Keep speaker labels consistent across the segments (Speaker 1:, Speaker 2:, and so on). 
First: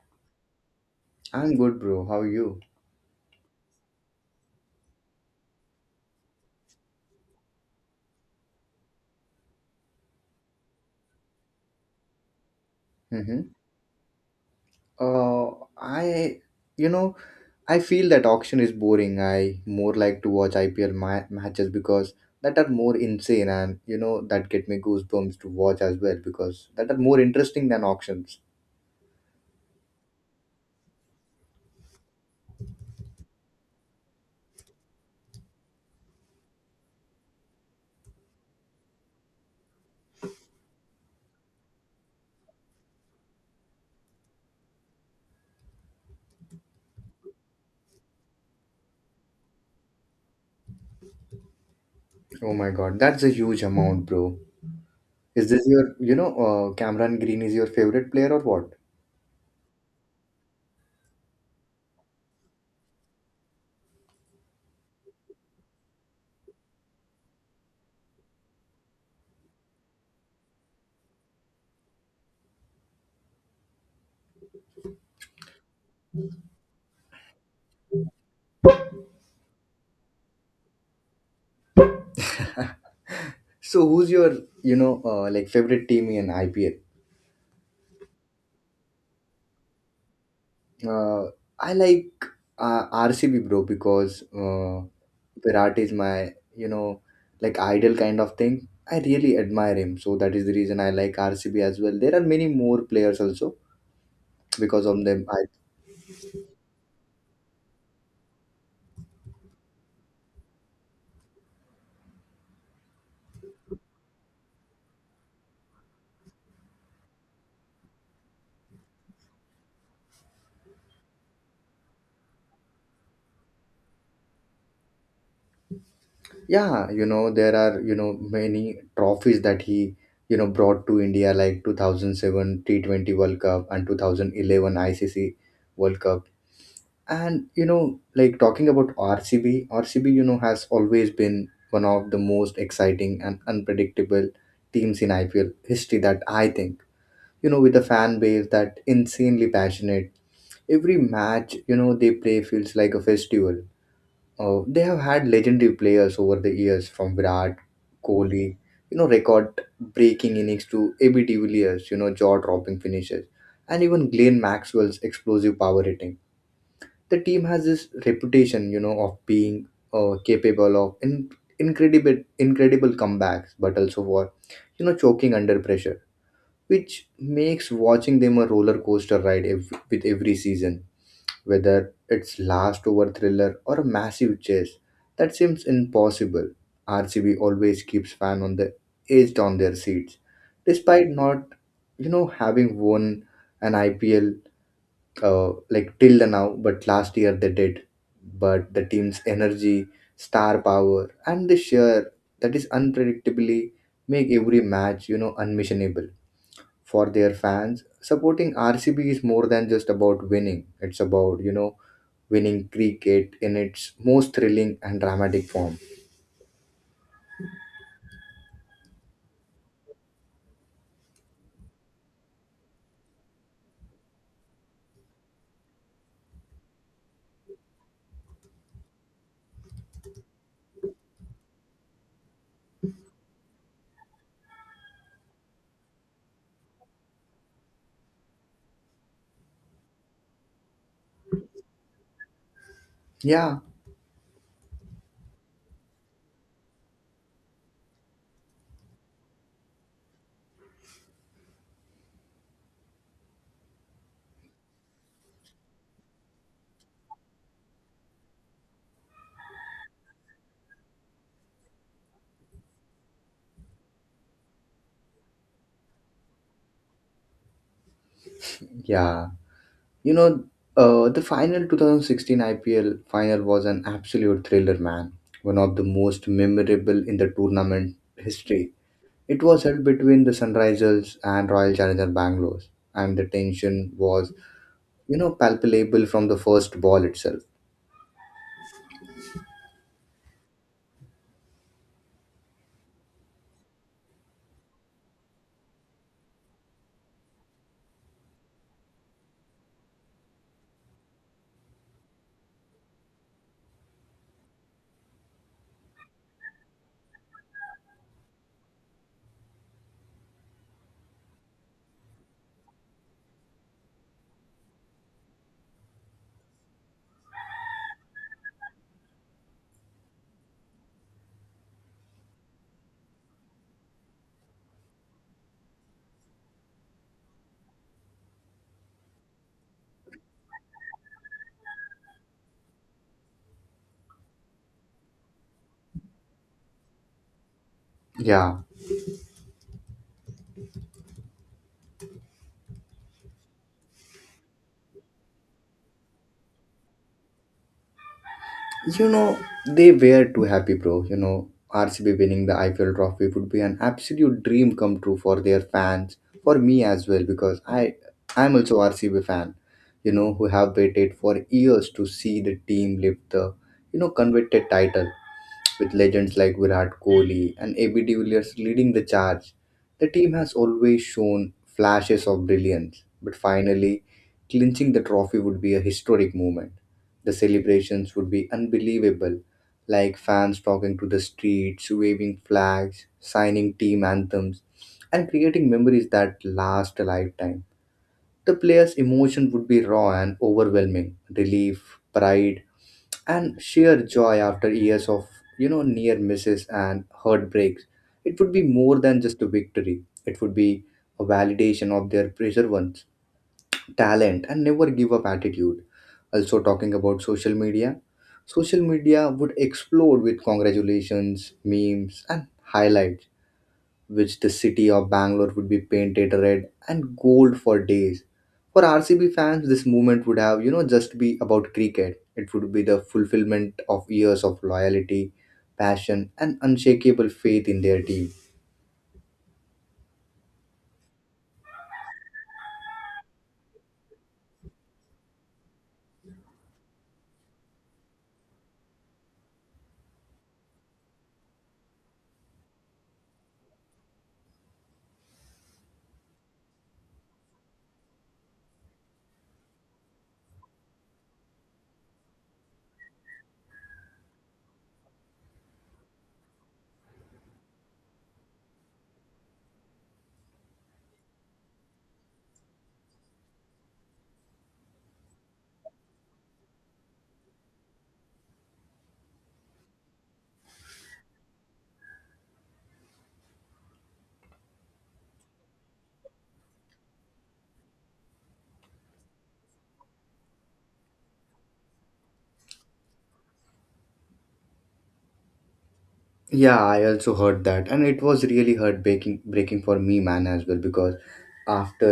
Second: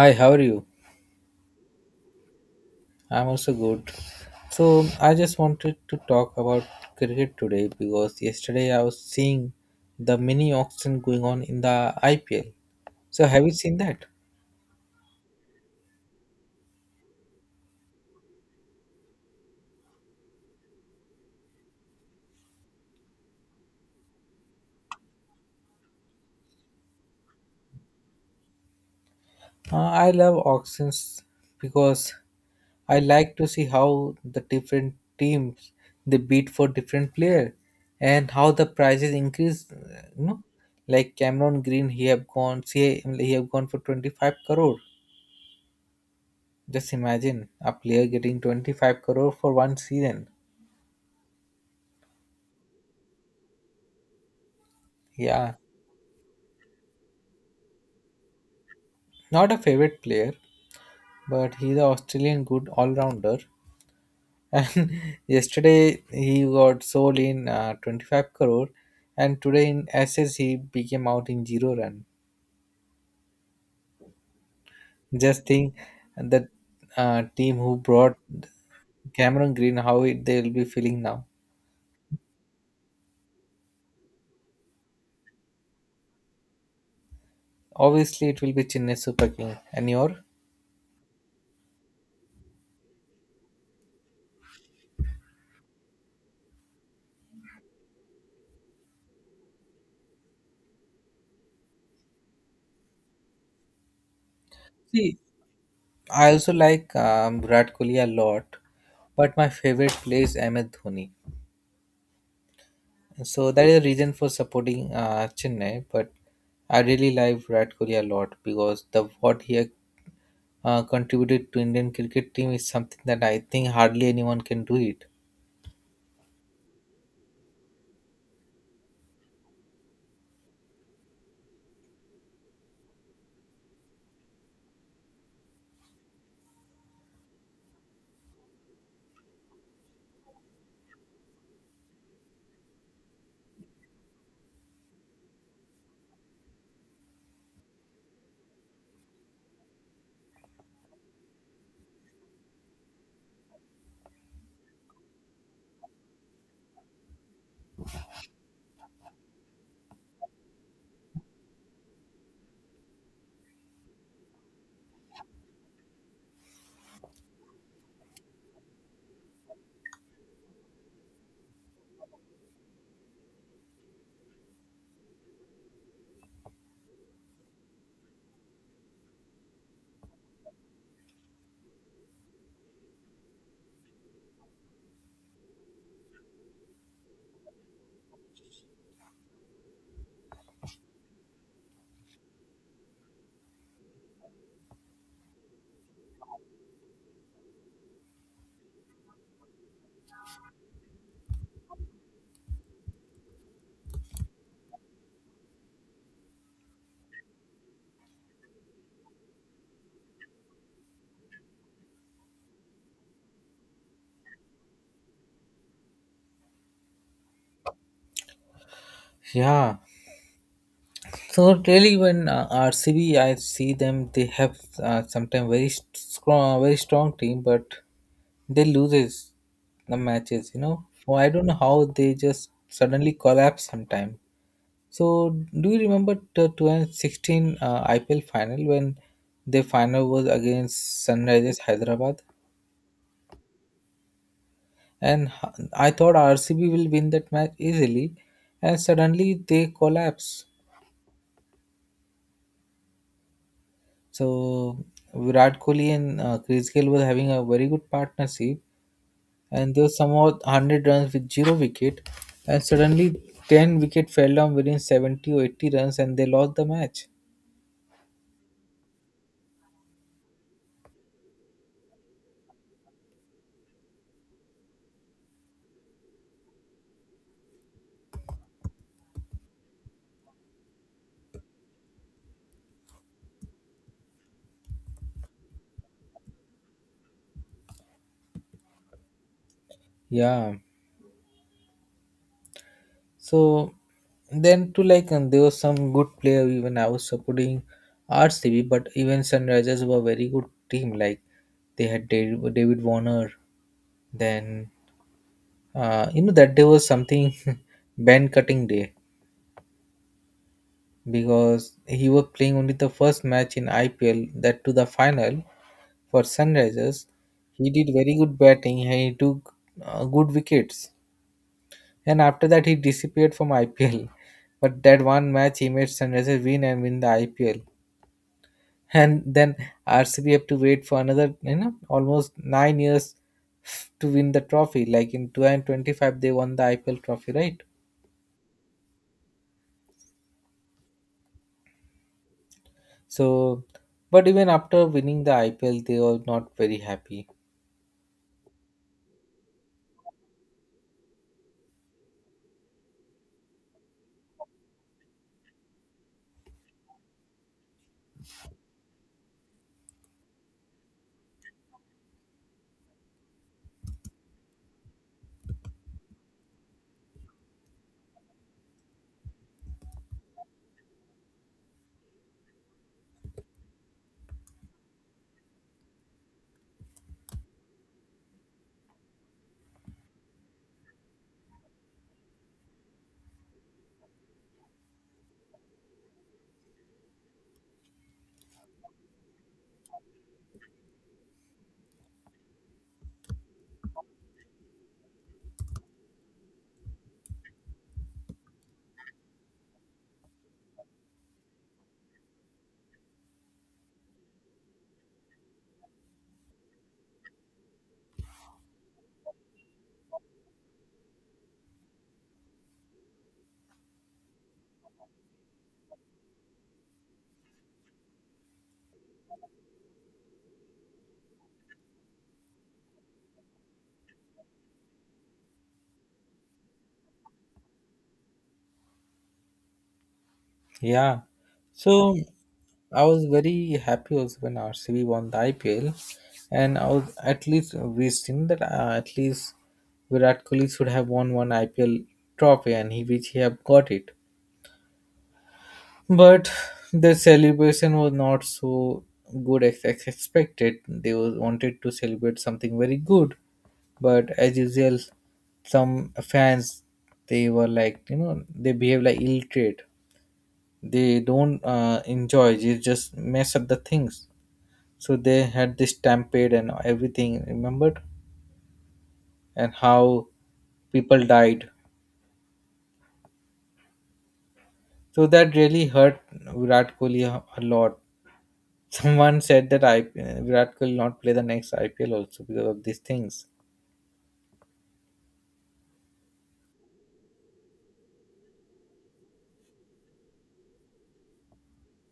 Speaker 1: Hi, how are you?
Speaker 2: I'm good, bro. How are you?
Speaker 1: I'm also good. So, I just wanted to talk about cricket today because yesterday I was seeing the mini auction going on in the IPL. So,
Speaker 2: Mm-hmm.
Speaker 1: have you seen that?
Speaker 2: Uh, I, you know, I feel that auction is boring. I more like to watch IPL matches because that are more insane and that get me goosebumps to watch as well because that are more interesting than auctions.
Speaker 1: Uh, I love auctions because I like to see how the different teams they bid for different player and how the prices increase. Like Cameron Green, he have gone for 25 crore. Just imagine a player getting 25 crore for one season.
Speaker 2: Oh my God, that's a huge amount, bro. Is
Speaker 1: Yeah,
Speaker 2: this your, you know, Cameron Green is your favorite player or
Speaker 1: not a favorite player, but he's an Australian good all rounder. And yesterday he got sold in 25 crore, and today in SS he became out in zero run. Just think that team who brought Cameron Green, they'll be feeling now.
Speaker 2: what? So who's your, like favorite team in IPL?
Speaker 1: Obviously, it will be Chennai Super King. And your?
Speaker 2: Uh, I like RCB, bro, because Virat is my, like idol kind of thing. I really admire him. So that is the reason I like RCB as well. There are many more players also because of
Speaker 1: See,
Speaker 2: them.
Speaker 1: I also like Virat Kohli a lot, but my favorite player is Ahmed Dhoni. So that is the reason for supporting Chennai. But I really like Virat Kohli a lot because the what he contributed to Indian cricket team is something that I think hardly anyone can do it.
Speaker 2: Yeah, there are many trophies that he brought to India like 2007 T20 World Cup and 2011 ICC World Cup. And like talking about RCB, has always been one of the most exciting and unpredictable teams in IPL history that I think, with a fan base that insanely passionate. Every match, they play feels like a festival. They have had legendary players over the years from Virat, Kohli, record breaking innings to AB de Villiers, jaw dropping finishes, and even Glenn Maxwell's explosive power hitting. The team has this reputation, of being capable of incredible comebacks, but also for, choking under pressure, which makes watching them a roller coaster ride with every season, whether it's last over thriller or a massive chase. That seems impossible. RCB always keeps fan on the edged on their seats, despite not, having won an IPL like till the now. But last year they did. But the team's energy, star power, and the share that is unpredictably make every match, unmissionable for their fans. Supporting RCB is more than just about winning. It's about, winning cricket in its most thrilling and dramatic form.
Speaker 1: Yeah. So really, when RCB, I see them. They have sometimes very strong team, but they loses the matches. Oh, I don't know how they just suddenly collapse sometime. So do you remember the 2016 IPL final, when the final was against Sunrisers Hyderabad,
Speaker 2: Yeah,
Speaker 1: and I thought RCB will win that match easily, and suddenly they collapse. So Virat Kohli and Chris Gayle were having a very good partnership, and they somehow 100 runs with zero wicket, and suddenly 10 wicket fell down within 70 or 80 runs, and they lost the match.
Speaker 2: yeah. You know, the final 2016 IPL final was an absolute thriller, man. One of the most memorable in the tournament history. It was held between the Sunrisers and Royal Challenger Bangalore, and the tension was, palpable from the first ball itself.
Speaker 1: Yeah. So then, to like, and there was some good player. Even I was supporting RCB, but even Sunrisers were very good team. Like they had David Warner. Then that day was something, band cutting day, because he was playing only the first match in IPL that to the final for Sunrisers. He did very good batting and he took good wickets. And after that, he disappeared from IPL. But that one match, he made Sunrisers win and win the IPL. And then RCB have to wait for another, almost 9 years to win the trophy. Like in 2025, they won the IPL trophy, right?
Speaker 2: Yeah,
Speaker 1: So, but even after winning the IPL, they were not very happy.
Speaker 2: You know, they were too happy, bro. RCB winning the IPL trophy would be an absolute dream come true for their fans, for me as well, because I'm also RCB fan, who have waited for years to see the team lift the, coveted title with legends like Virat Kohli and AB de Villiers leading the charge. The team has always shown flashes of brilliance, but finally, clinching the trophy would be a historic moment. The celebrations would be unbelievable, like fans talking to the streets, waving flags, signing team anthems, and creating memories that last a lifetime. The players' emotion would be raw and overwhelming relief, pride, and sheer joy after years of near misses and heartbreaks. It would be more than just a victory. It would be a validation of their perseverance, talent, and never give up attitude. Also, talking about social media, social media would explode with congratulations, memes, and highlights, which the city of Bangalore would be painted red and gold for days. For RCB fans, this movement would have, just be about cricket. It would be the fulfillment of years of loyalty, passion, and unshakable faith in their team.
Speaker 1: Yeah. So, I was very happy also when RCB won the IPL, and I was at least wishing that at least Virat Kohli should have won one IPL trophy, and he which he have got it. But the celebration was not so good as expected. They was wanted to celebrate something very good, but as usual, some fans, they were like, they behave like ill trade. They don't enjoy. They just mess up the things. So they had this stampede and everything, remembered? And how people died. So that really hurt Virat Kohli a lot. Someone said that Virat Kohli will not play the next IPL also because of these things.
Speaker 2: Yeah, I also heard that, and it was really heart breaking for me, man, as well. Because after,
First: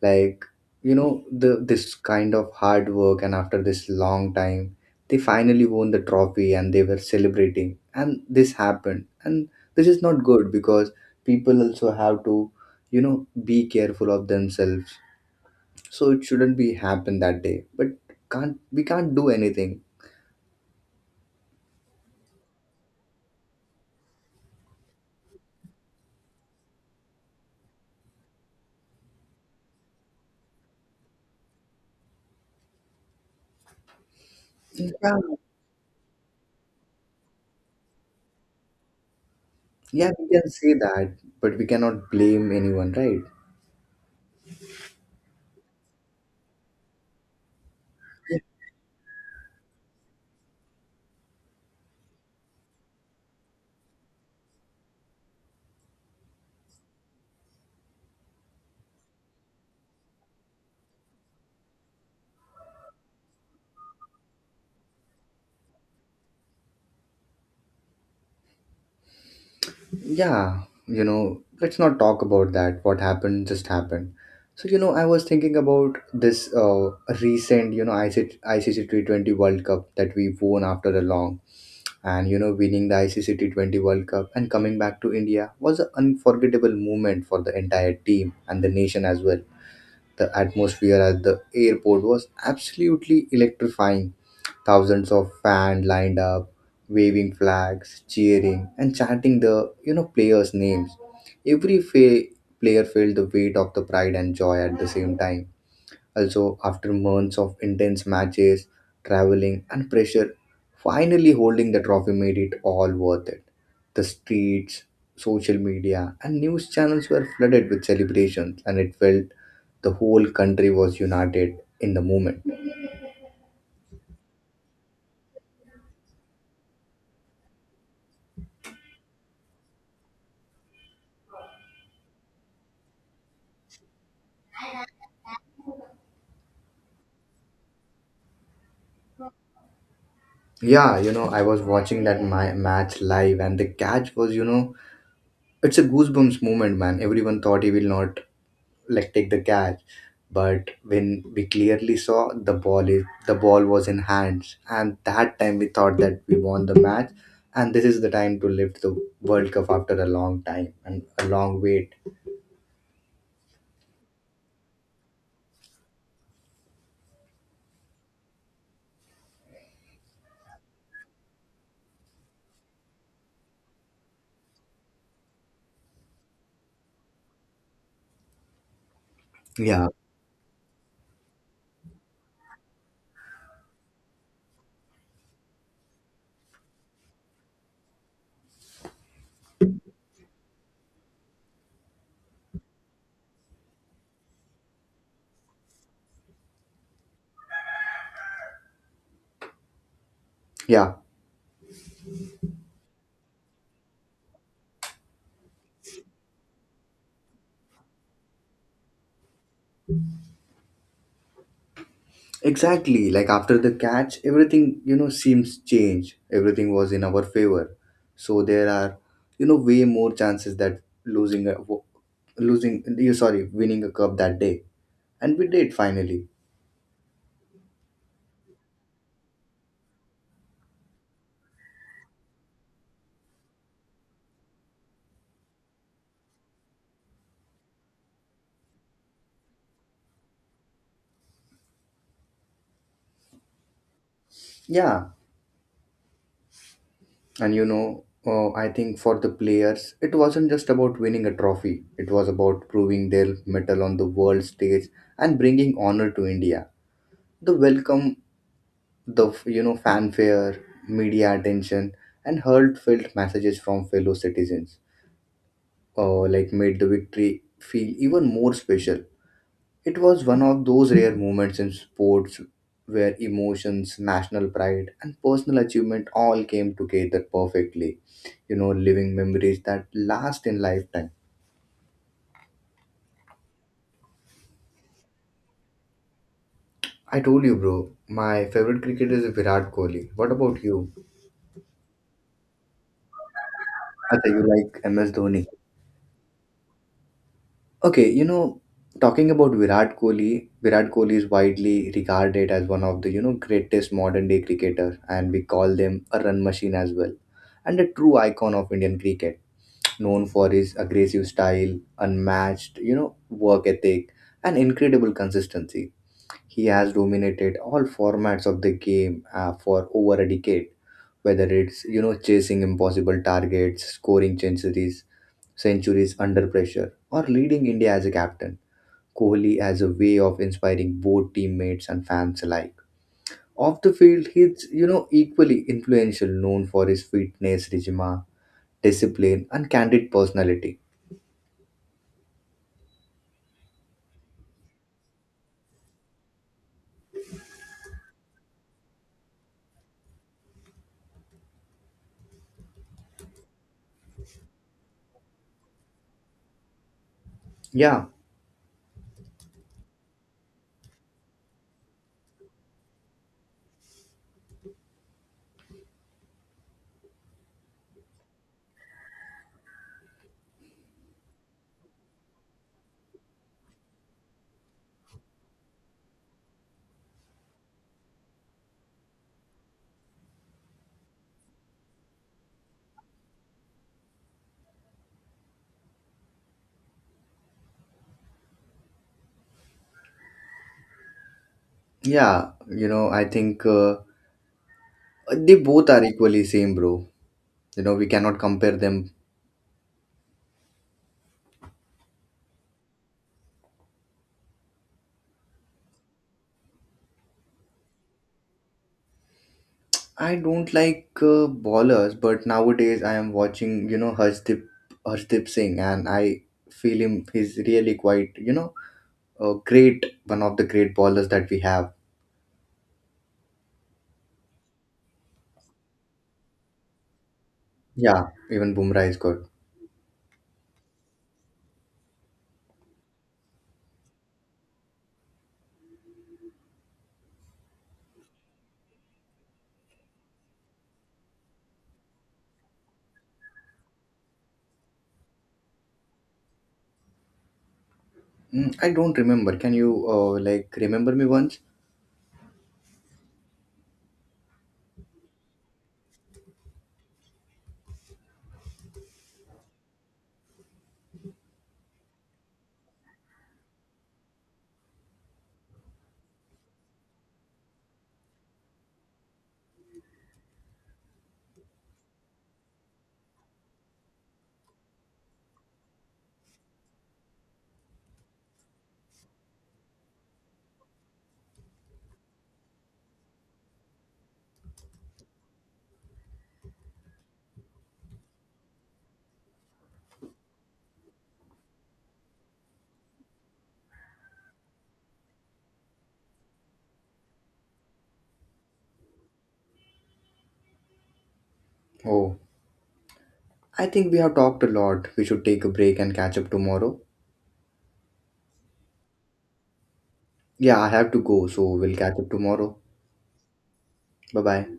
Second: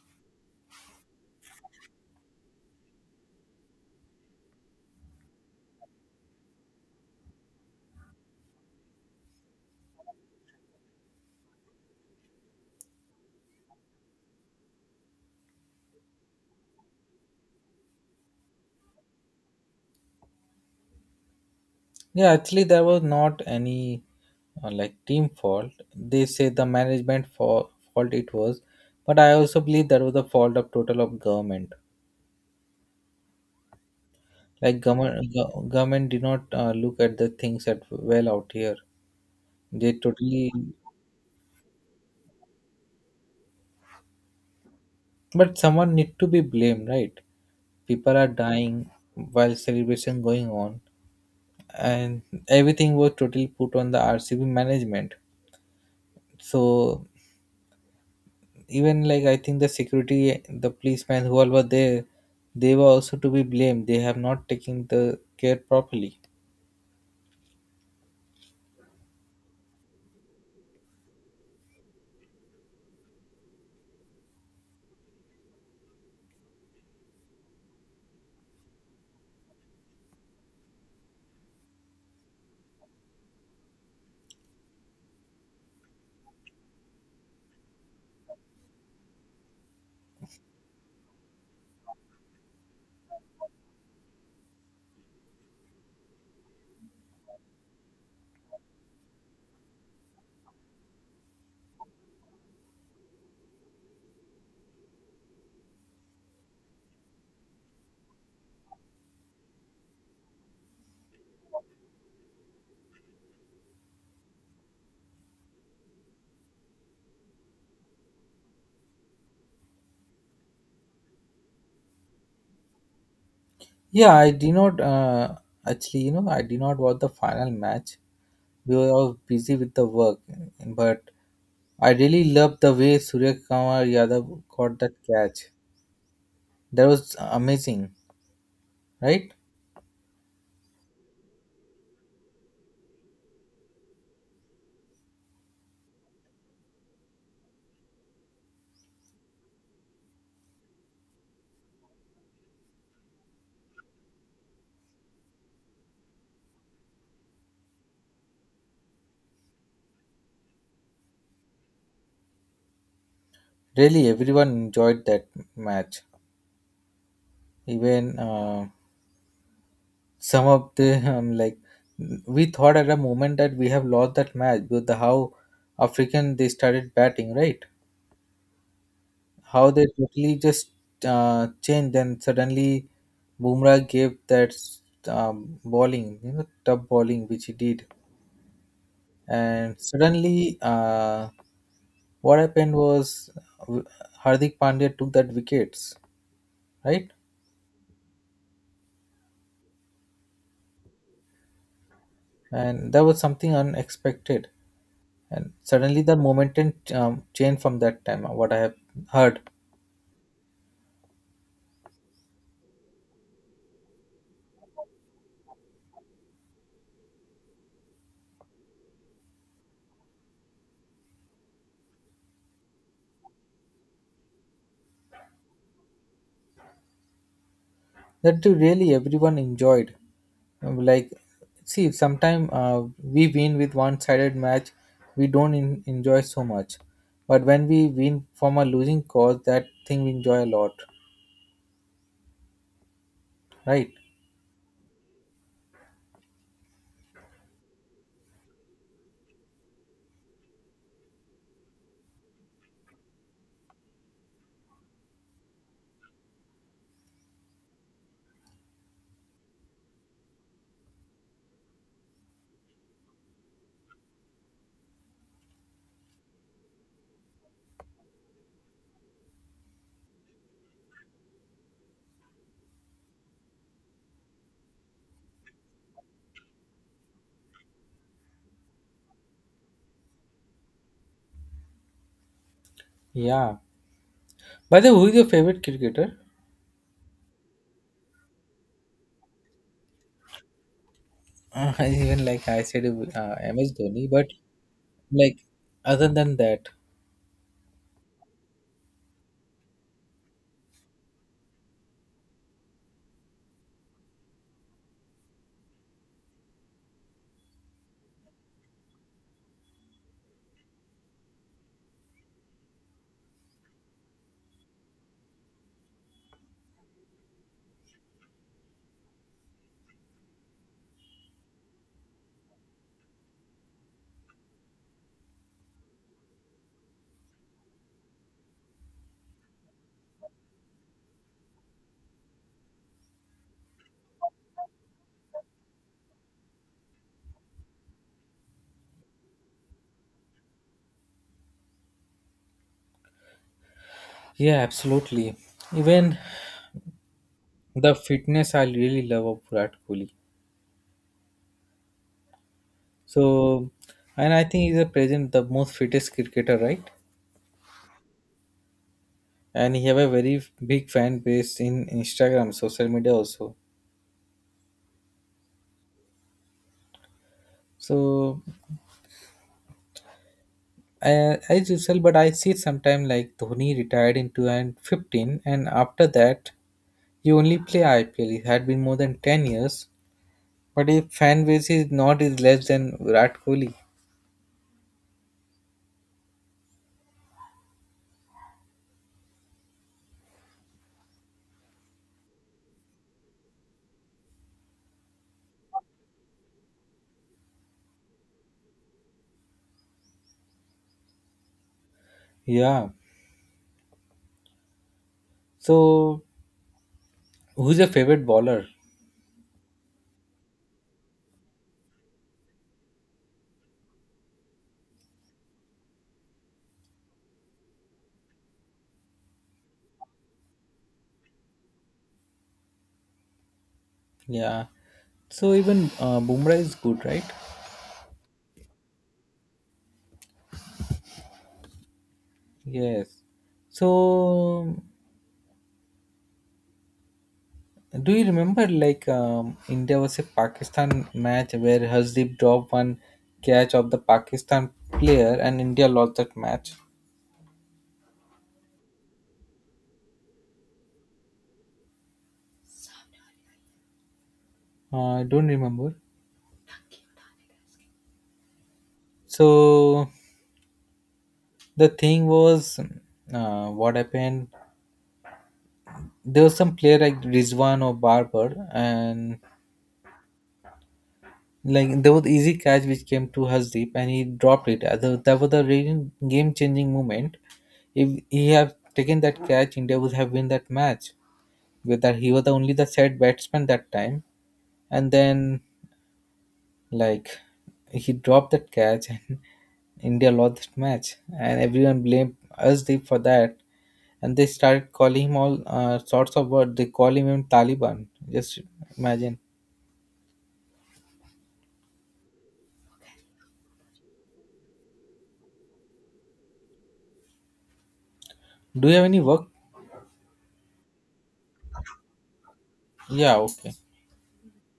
Speaker 2: like, the this kind of hard work, and after this long time, they finally won the trophy, and they were celebrating, and this happened, and this is not good because people also have to, be careful of themselves. So it shouldn't be happen that day, but can't we can't do anything?
Speaker 1: Yeah, actually, there was not any like team fault. They say the management fault it was, but I also believe that was the fault of total of government. Like
Speaker 2: Yeah,
Speaker 1: government did not look at the things at well out here. They
Speaker 2: yeah, we can
Speaker 1: totally.
Speaker 2: say that, but we cannot blame anyone, right?
Speaker 1: But someone need to be blamed, right? People are dying while celebration going on, and everything was totally put on the RCB management. So even like I think the security, the policemen, who were there, they were also to be blamed. They have not taken the care properly.
Speaker 2: Yeah, let's not talk about that. What happened just happened. So, I was thinking about this recent, ICC T20 World Cup that we won after a long. And, winning the ICC T20 World Cup and coming back to India was an unforgettable moment for the entire team and the nation as well. The atmosphere at the airport was absolutely electrifying. Thousands of fans lined up, waving flags, cheering, and chanting the players' names. Every player felt the weight of the pride and joy at the same time. Also, after months of intense matches, traveling, and pressure, finally holding the trophy made it all worth it. The streets, social media, and news channels were flooded with celebrations, and it felt the whole country was united in the moment.
Speaker 1: Yeah, I did not. Actually, I did not watch the final match. We were all busy with the work, but I really loved the way Surya Kumar Yadav got that catch. That was amazing, right?
Speaker 2: Yeah, I was watching that my match live, and the catch was, it's a goosebumps moment, man. Everyone thought he will not like take the catch, but when we clearly saw the ball was in hands, and that time we thought that we won the match, and this is the time to lift the World Cup after a long time and a long wait.
Speaker 1: Really, everyone enjoyed that match. Even some of the like we thought at a moment that we have lost that match with the how African they started batting, right? How they
Speaker 2: Yeah,
Speaker 1: totally just changed, and suddenly Bumrah gave that bowling, tough bowling which he did, and suddenly what happened was uh, Hardik Pandya took that wickets, right?
Speaker 2: yeah.
Speaker 1: And that was something unexpected, and suddenly the momentum changed from that time, what I have heard.
Speaker 2: Exactly. Like after the catch, everything, seems changed. Everything was in our favor. So there are, way more chances that losing a wo- losing you sorry, winning a cup that day. And we did finally.
Speaker 1: That really everyone enjoyed. Like, see sometimes we win with one-sided match, we don't enjoy so much. But when we win from a losing cause, that thing we enjoy a lot, right?
Speaker 2: Yeah. And I think for the players, it wasn't just about winning a trophy. It was about proving their metal on the world stage and bringing honor to India. The welcome, the fanfare, media attention, and heartfelt messages from fellow citizens like made the victory feel even more special. It was one of those rare moments in sports where emotions, national pride, and personal achievement all came together perfectly, living memories that last in lifetime.
Speaker 1: Yeah, by the way, who is your favorite cricketer?
Speaker 2: I told you, bro, my favorite cricketer is Virat Kohli. What about you?
Speaker 1: uh, Even like I said, MS Dhoni,
Speaker 2: I
Speaker 1: but
Speaker 2: think you like MS
Speaker 1: like,
Speaker 2: Dhoni.
Speaker 1: other than that.
Speaker 2: Okay, talking about Virat Kohli, Virat Kohli is widely regarded as one of the, greatest modern day cricketer, and we call them a run machine as well, and a true icon of Indian cricket, known for his aggressive style, unmatched, work ethic, and incredible consistency. He has dominated all formats of the game for over a decade, whether it's, chasing impossible targets, scoring centuries under pressure or leading India as a captain. Kohli has a way of inspiring both teammates and fans alike. Off the field, he's equally influential, known for his fitness, regime, discipline, and candid personality.
Speaker 1: Yeah, absolutely. Even the fitness I really love of Virat Kohli. So, and I think he's a present the most fittest cricketer, right?
Speaker 2: Yeah,
Speaker 1: And he have a very big fan base in Instagram, social media also. So, as usual, but I see sometime like Dhoni retired in 2015, and after that, he only play IPL. It had been more than 10 years, but his fan base is not is less than Virat Kohli.
Speaker 2: yeah, I think they both are equally same, bro. You know we cannot compare them.
Speaker 1: Yeah. So, who's your favorite bowler?
Speaker 2: I don't like ballers, but nowadays I am watching Harshdeep Singh, and I feel him. He's really quite a great one of the great ballers that we have.
Speaker 1: Yeah. So even Bumrah is good, right?
Speaker 2: Yeah, even Bumrah is good.
Speaker 1: Yes. So do you remember like India was a Pakistan match where Hasdeep dropped one catch of the Pakistan player and India lost that match?
Speaker 2: I don't remember. Can you like remember me once?
Speaker 1: I don't remember. So the thing was, what happened? There was some player like Rizwan or Barber, and like there was easy catch which came to Hasdeep, and he dropped it. That was the game changing moment. If he had taken that catch, India would have win that match. Whether he was the only the set batsman that time, and then like he dropped that catch, and India lost that match, and everyone blamed us deep for that. And they started calling him all sorts of words. They call him even Taliban. Just imagine.
Speaker 2: Oh, I think we have talked a lot. We should take a break and catch up tomorrow.
Speaker 1: Do you have any work?
Speaker 2: Yeah, I have to go, so we'll catch up tomorrow.
Speaker 1: Yeah. Okay.
Speaker 2: Bye bye.